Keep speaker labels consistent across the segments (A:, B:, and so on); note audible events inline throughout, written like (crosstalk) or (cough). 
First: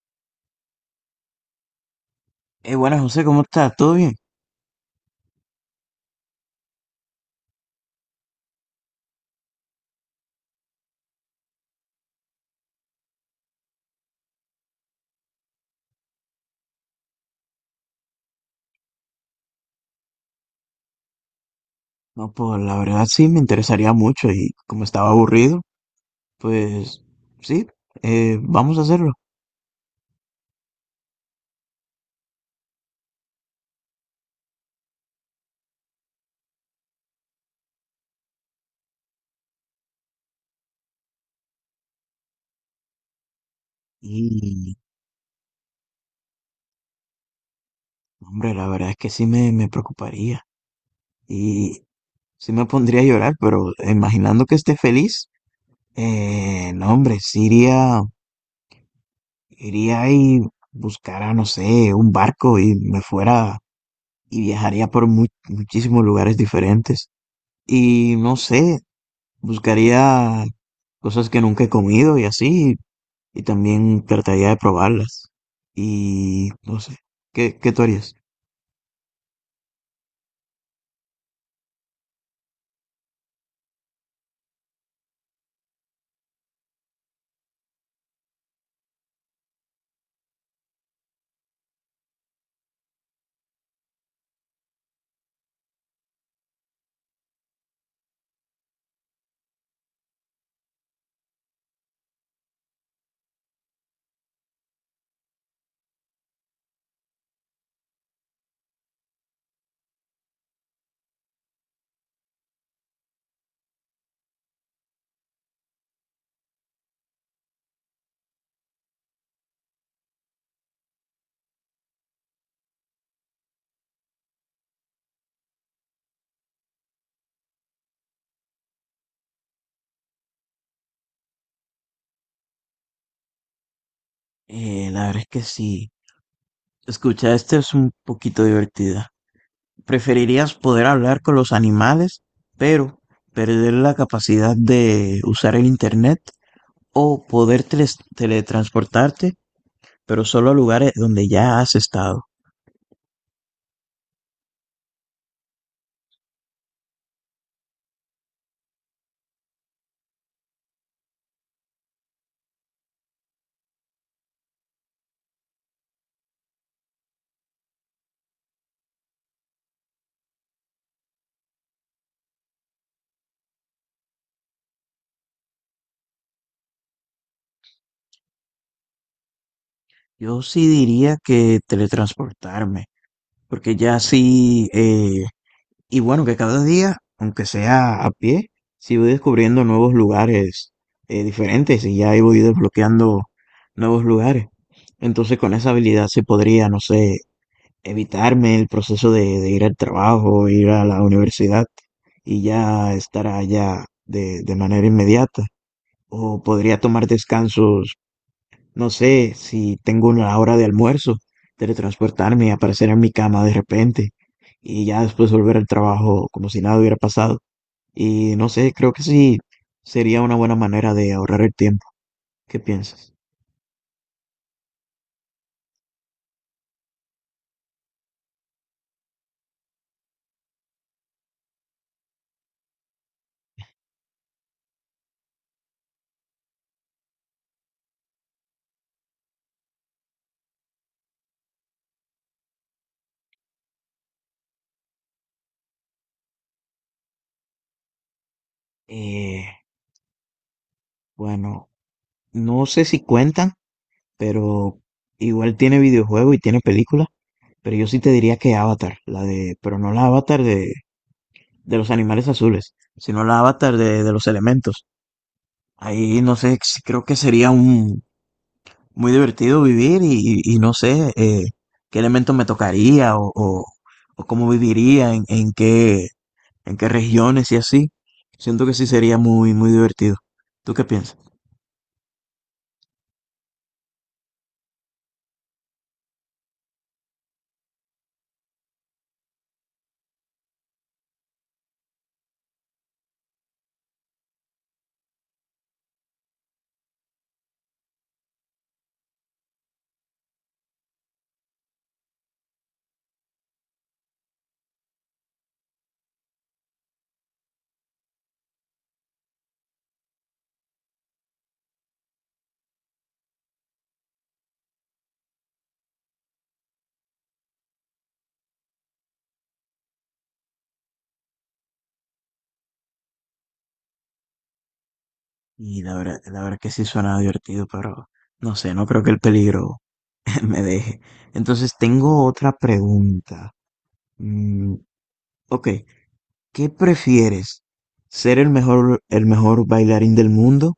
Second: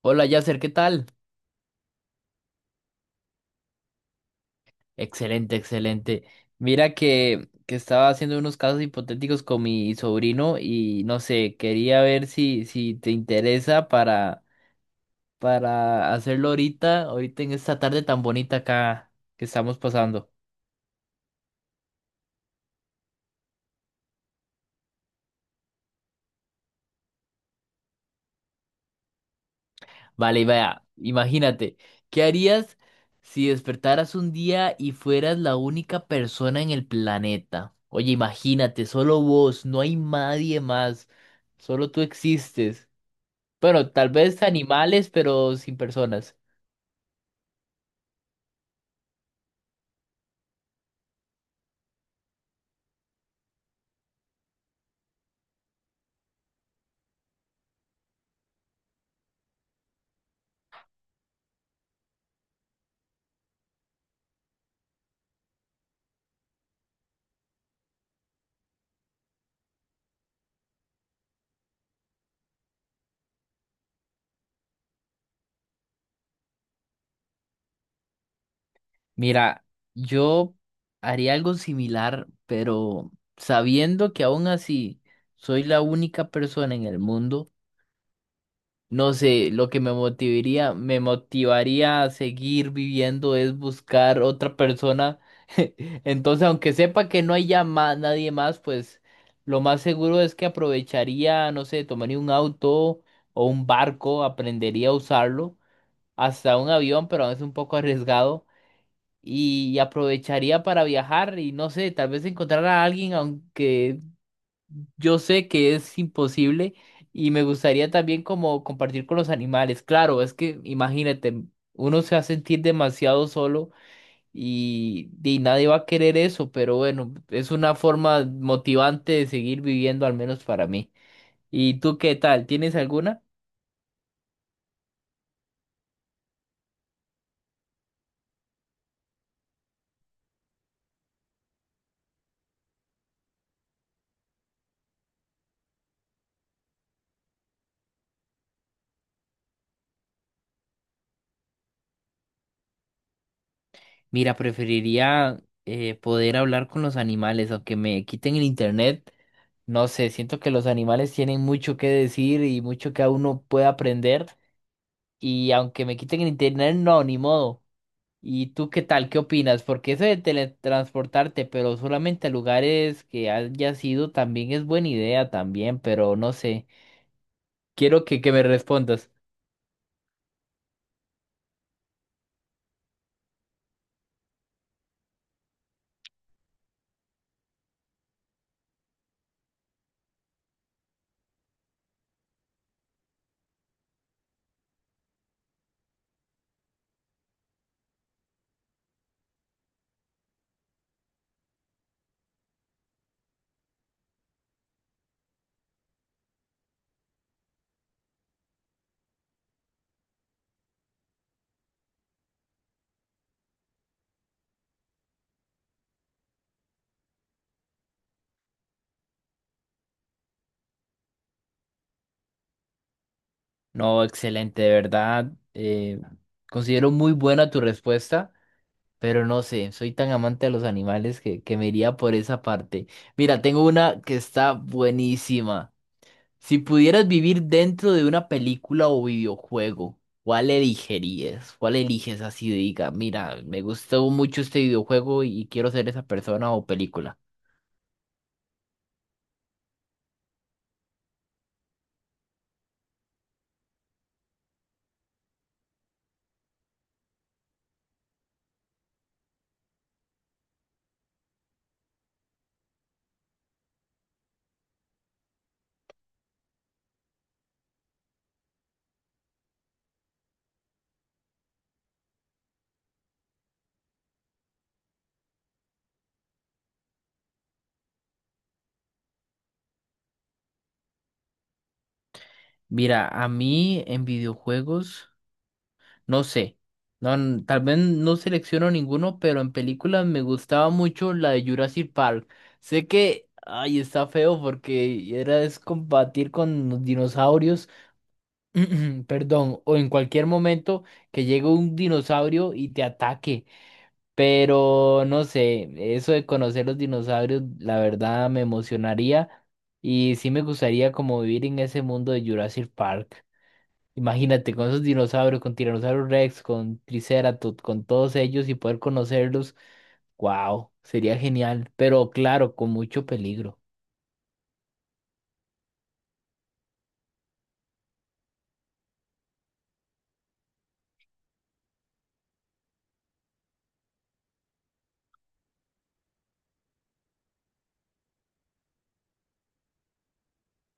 A: Hola Yasser, ¿qué tal?
B: Buenas, José, ¿cómo estás? ¿Todo bien?
A: Excelente, excelente. Mira que estaba haciendo unos casos hipotéticos con mi sobrino y no sé, quería ver si te interesa para hacerlo ahorita, ahorita en esta tarde tan bonita acá que estamos pasando.
B: No, pues la verdad sí me interesaría mucho y como estaba aburrido, pues sí, vamos a hacerlo.
A: Vale, y vea, imagínate, ¿qué harías si despertaras un día y fueras la única persona en el planeta? Oye, imagínate, solo vos, no hay nadie más, solo tú existes. Bueno, tal vez
B: Y,
A: animales, pero sin personas.
B: hombre, la verdad es que sí me preocuparía y sí me pondría a llorar, pero imaginando que esté feliz, no, hombre, sí iría, iría y buscara, no sé, un barco y me fuera y viajaría por muchísimos lugares diferentes. Y no sé, buscaría cosas que nunca he comido y así, y también trataría de probarlas. Y no sé, ¿qué tú harías?
A: Mira, yo haría algo similar, pero sabiendo que aún así soy la única persona en el mundo, no sé, lo que me motivaría a seguir viviendo es buscar otra persona. (laughs) Entonces, aunque sepa que no hay ya nadie más, pues lo más seguro es que aprovecharía, no sé, tomaría un auto o un barco, aprendería a usarlo hasta un avión, pero es un poco arriesgado. Y aprovecharía para viajar y no sé, tal vez encontrar a alguien, aunque yo sé que es imposible. Y me gustaría también como compartir con los animales. Claro, es que imagínate, uno se va a sentir demasiado solo y nadie va a querer eso, pero bueno, es una forma motivante de seguir viviendo, al menos para mí. ¿Y tú qué tal? ¿Tienes alguna?
B: La verdad es que sí. Escucha, esta es un poquito divertida. ¿Preferirías poder hablar con los animales, pero perder la capacidad de usar el internet o poder teletransportarte, pero solo a lugares donde ya has estado?
A: Mira, preferiría poder hablar con los animales, aunque me quiten el internet. No sé, siento que los animales tienen mucho que decir y mucho que a uno puede aprender. Y aunque me quiten el internet, no, ni modo. ¿Y tú qué tal? ¿Qué opinas? Porque eso de teletransportarte, pero solamente a lugares que hayas ido, también es buena idea también, pero no sé. Quiero que me respondas.
B: Yo sí diría que teletransportarme, porque ya sí, y bueno, que cada día, aunque sea a pie, sí voy descubriendo nuevos lugares diferentes, y ya ahí voy desbloqueando nuevos lugares. Entonces con esa habilidad se podría, no sé, evitarme el proceso de ir al trabajo, ir a la universidad y ya estar allá de manera inmediata. O podría tomar descansos, no sé, si tengo una hora de almuerzo, teletransportarme y aparecer en mi cama de repente y ya después volver al trabajo como si nada hubiera pasado. Y no sé, creo que sí sería una buena manera de ahorrar el tiempo. ¿Qué piensas?
A: No, excelente, de verdad. Considero muy buena tu respuesta. Pero no sé, soy tan amante de los animales que me iría por esa parte. Mira, tengo una que está buenísima. Si pudieras vivir dentro de una película o videojuego, ¿cuál elegirías? ¿Cuál eliges así? Diga, mira, me gustó mucho este videojuego y quiero ser esa persona o película.
B: Eh, bueno, no sé si cuentan, pero igual tiene videojuego y tiene película, pero yo sí te diría que Avatar, la de, pero no la Avatar de los animales azules, sino la Avatar de los elementos. Ahí no sé, creo que sería un, muy divertido vivir y, y no sé, qué elemento me tocaría, o cómo viviría, en qué regiones y así. Siento que sí sería muy, muy divertido. ¿Tú qué piensas?
A: Mira, a mí en videojuegos. No sé. No, tal vez no selecciono ninguno, pero en películas me gustaba mucho la de Jurassic Park. Sé que, ay, está feo porque era es combatir con los dinosaurios, (clears throat) perdón, o en cualquier momento que llegue un dinosaurio y te ataque. Pero no sé, eso de conocer los dinosaurios, la verdad me emocionaría y sí me gustaría como vivir en ese mundo de Jurassic Park. Imagínate con esos dinosaurios, con Tyrannosaurus Rex, con Triceratops, con todos ellos y poder conocerlos. Wow, sería genial, pero claro, con mucho peligro.
B: Y la verdad que sí suena divertido, pero no sé, no creo que el peligro (laughs) me deje. Entonces tengo otra pregunta. Mm, ok, ¿qué prefieres? ¿Ser el mejor bailarín del mundo,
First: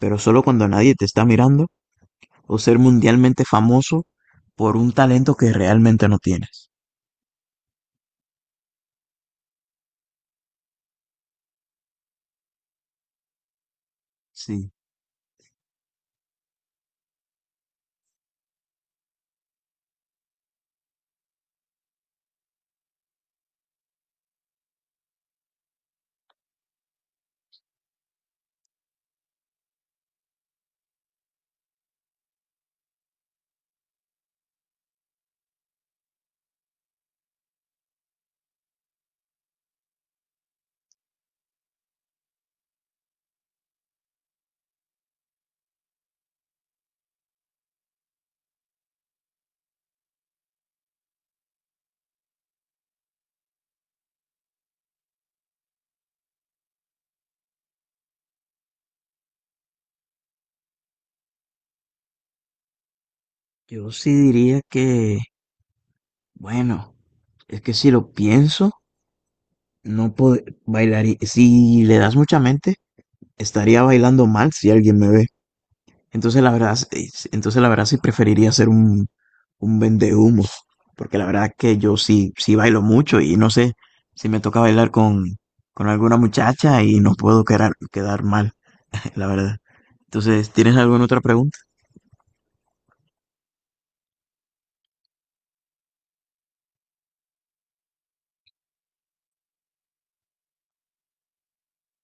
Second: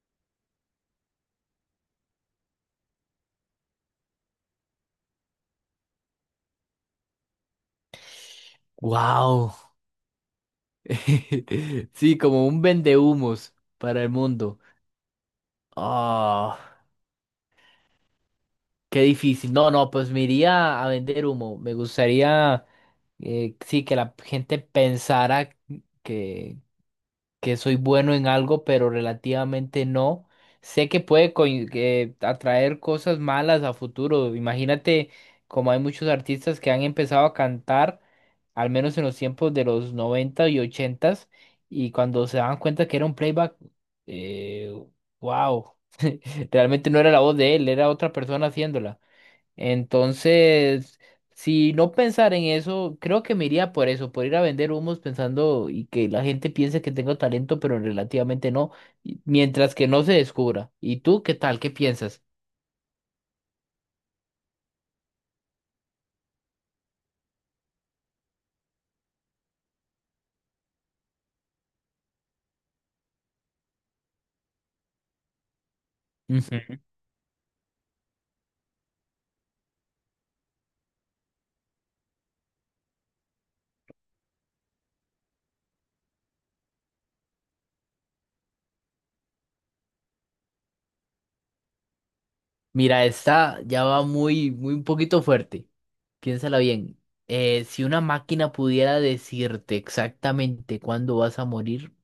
B: pero solo cuando nadie te está mirando, o ser mundialmente famoso por un talento que realmente no tienes?
A: Wow. (laughs) Sí, como un vendehumos para el mundo.
B: Sí,
A: Ah, qué difícil. No, no, pues me iría a vender humo. Me gustaría sí, que la gente pensara que que soy bueno en algo, pero relativamente no. Sé que puede coin- que atraer cosas malas a futuro. Imagínate, como hay muchos artistas que han empezado a cantar, al menos en los tiempos de los 90 y 80 y cuando se dan cuenta que era un playback, eh, wow, realmente no era la voz de él, era otra persona haciéndola. Entonces, si no pensar en eso, creo que me iría por eso, por ir a vender humos pensando y que la gente piense que tengo talento, pero relativamente no, mientras que no se descubra. ¿Y tú qué tal? ¿Qué piensas?
B: yo sí diría que, bueno, es que si lo pienso, no puedo bailar. Si le das mucha mente, estaría bailando mal si alguien me ve. Entonces la verdad,
A: Ujú.
B: entonces la verdad sí preferiría ser un vendehumos, porque la verdad que yo sí, sí bailo mucho y no sé si me toca bailar con alguna muchacha y no puedo quedar mal. La verdad. Entonces, ¿tienes alguna otra pregunta?
A: Mira, esta ya va muy, muy un poquito fuerte. Piénsala bien. Si una máquina pudiera decirte exactamente cuándo vas a morir,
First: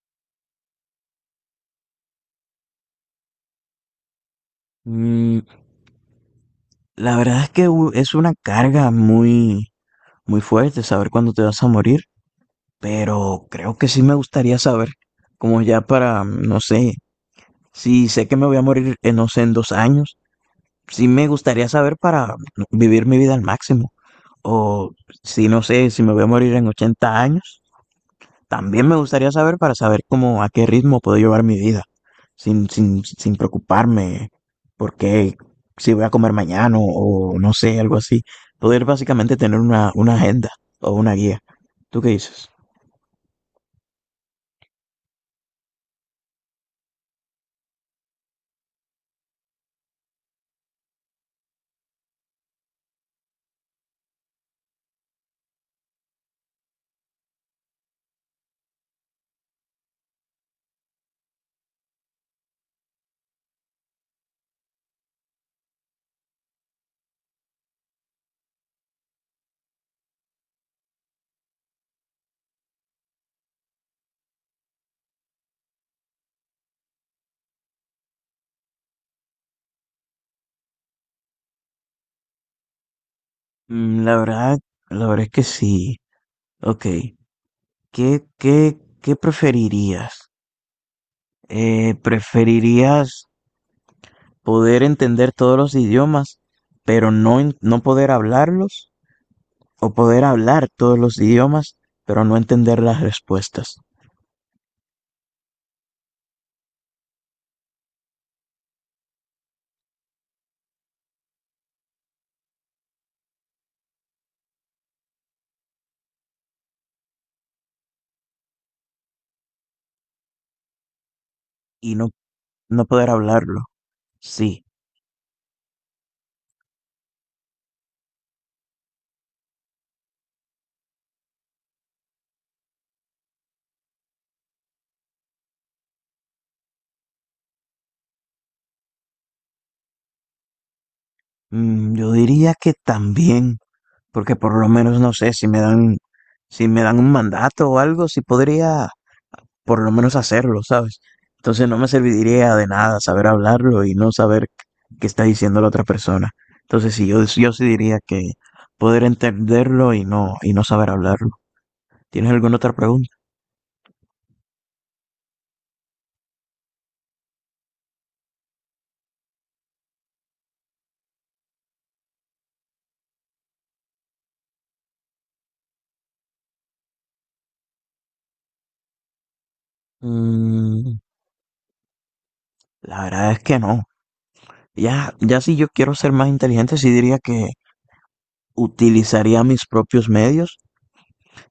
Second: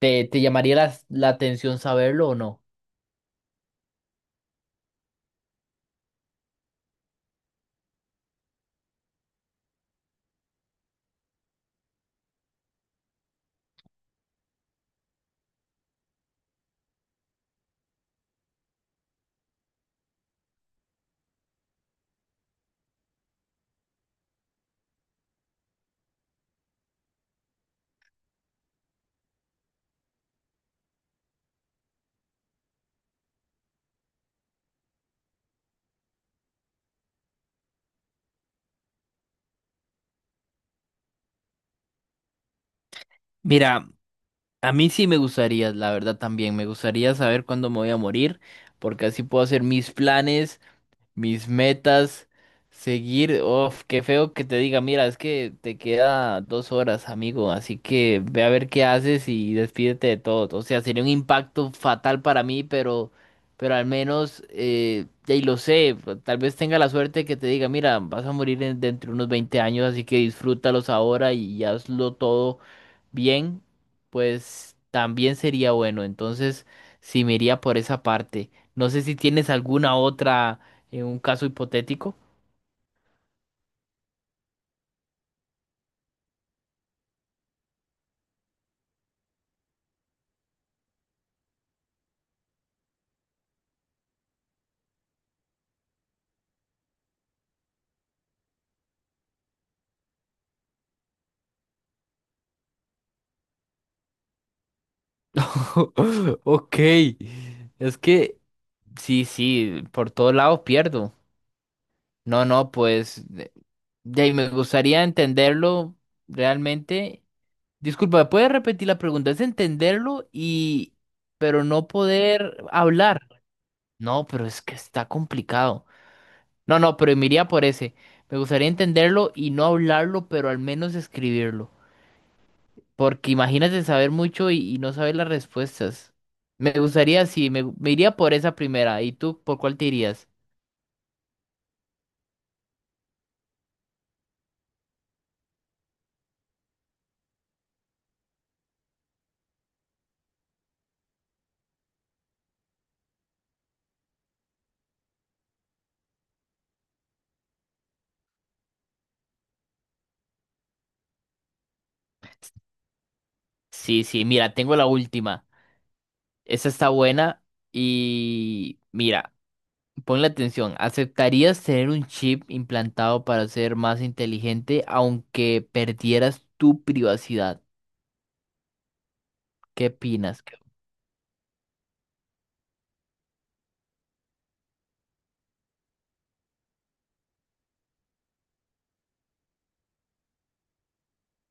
A: ¿te llamaría la atención saberlo o no?
B: Mm, la verdad es que es una carga muy, muy fuerte saber cuándo te vas a morir, pero creo que sí me gustaría saber, como ya para, no sé, si sé que me voy a morir en, no sé, en 2 años. Sí me gustaría saber para vivir mi vida al máximo. O si no sé, si me voy a morir en 80 años, también me gustaría saber para saber cómo, a qué ritmo puedo llevar mi vida, sin preocuparme por qué, si voy a comer mañana o no sé, algo así. Poder básicamente tener una agenda o una guía. ¿Tú qué dices?
A: Mira, a mí sí me gustaría, la verdad también, me gustaría saber cuándo me voy a morir, porque así puedo hacer mis planes, mis metas, seguir, uf, qué feo que te diga, mira, es que te queda 2 horas, amigo, así que ve a ver qué haces y despídete de todo. O sea, sería un impacto fatal para mí, pero al menos, ya y lo sé, pues, tal vez tenga la suerte que te diga, mira, vas a morir dentro de unos 20 años, así que disfrútalos ahora y hazlo todo bien, pues también sería bueno. Entonces, sí me iría por esa parte. No sé si tienes alguna otra en un caso hipotético.
B: Mm, la verdad, la verdad es que sí. Ok. ¿Qué preferirías? ¿Preferirías poder entender todos los idiomas, pero no poder hablarlos, o poder hablar todos los idiomas, pero no entender las respuestas
A: (laughs) Ok, es que sí, sí, por todos lados pierdo. No, no, pues de ahí me gustaría entenderlo realmente. Disculpa, ¿puedes repetir la pregunta? Es entenderlo y, pero no
B: y no,
A: poder
B: no poder
A: hablar.
B: hablarlo?
A: No, pero es
B: Sí.
A: que está complicado. No, no, pero me iría por ese. Me gustaría entenderlo y no hablarlo, pero al menos escribirlo. Porque imagínate saber mucho y no saber las respuestas. Me gustaría, sí, me iría por esa primera. ¿Y tú por cuál te irías?
B: Mm, yo diría que también, porque por lo menos no sé si me dan, si me dan un mandato o algo, si podría por lo menos hacerlo, ¿sabes? Entonces no me serviría de nada saber hablarlo y no saber qué está diciendo la otra persona. Entonces sí, yo sí diría que poder entenderlo y no saber hablarlo. ¿Tienes alguna otra pregunta?
A: Sí, sí, mira, tengo la última. Esa está buena y mira, ponle atención. ¿Aceptarías tener un chip implantado para ser más inteligente aunque perdieras tu privacidad? ¿Qué opinas?
B: Mm, la verdad es que no. Ya, ya si yo quiero ser más inteligente, sí diría que utilizaría mis propios medios,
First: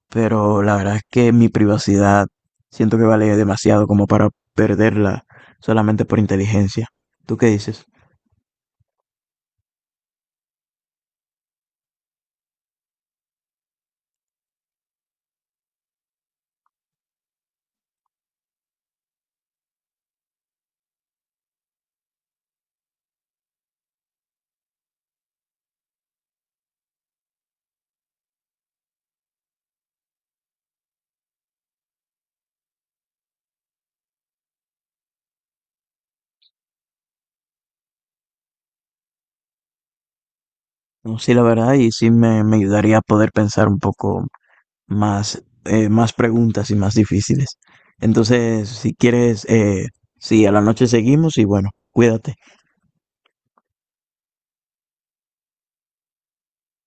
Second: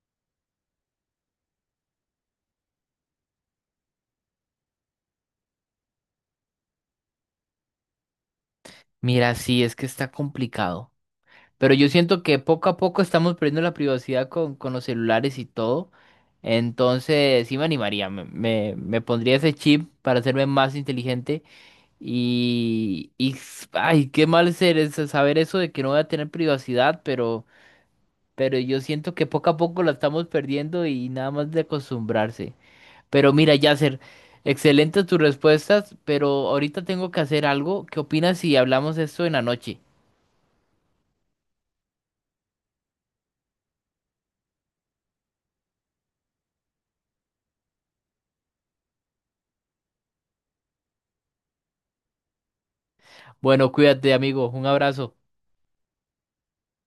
B: pero la verdad es que mi privacidad siento que vale demasiado como para perderla solamente por inteligencia. ¿Tú qué dices?
A: Mira, sí, es que está complicado. Pero yo siento que poco a poco estamos perdiendo la privacidad con los celulares y todo. Entonces, sí me animaría, me pondría ese chip para hacerme más inteligente. Y, ay, qué mal ser eso, saber eso de que no voy a tener privacidad, pero yo siento que poco a poco la estamos perdiendo y nada más de acostumbrarse. Pero mira, Yasser, excelentes tus respuestas, pero ahorita tengo que hacer algo. ¿Qué opinas si hablamos esto en la noche?
B: No, sí, la verdad, y sí me ayudaría a poder pensar un poco más, más preguntas y más difíciles. Entonces, si quieres, sí, a la noche seguimos y bueno, cuídate.
A: Bueno, cuídate, amigo. Un abrazo.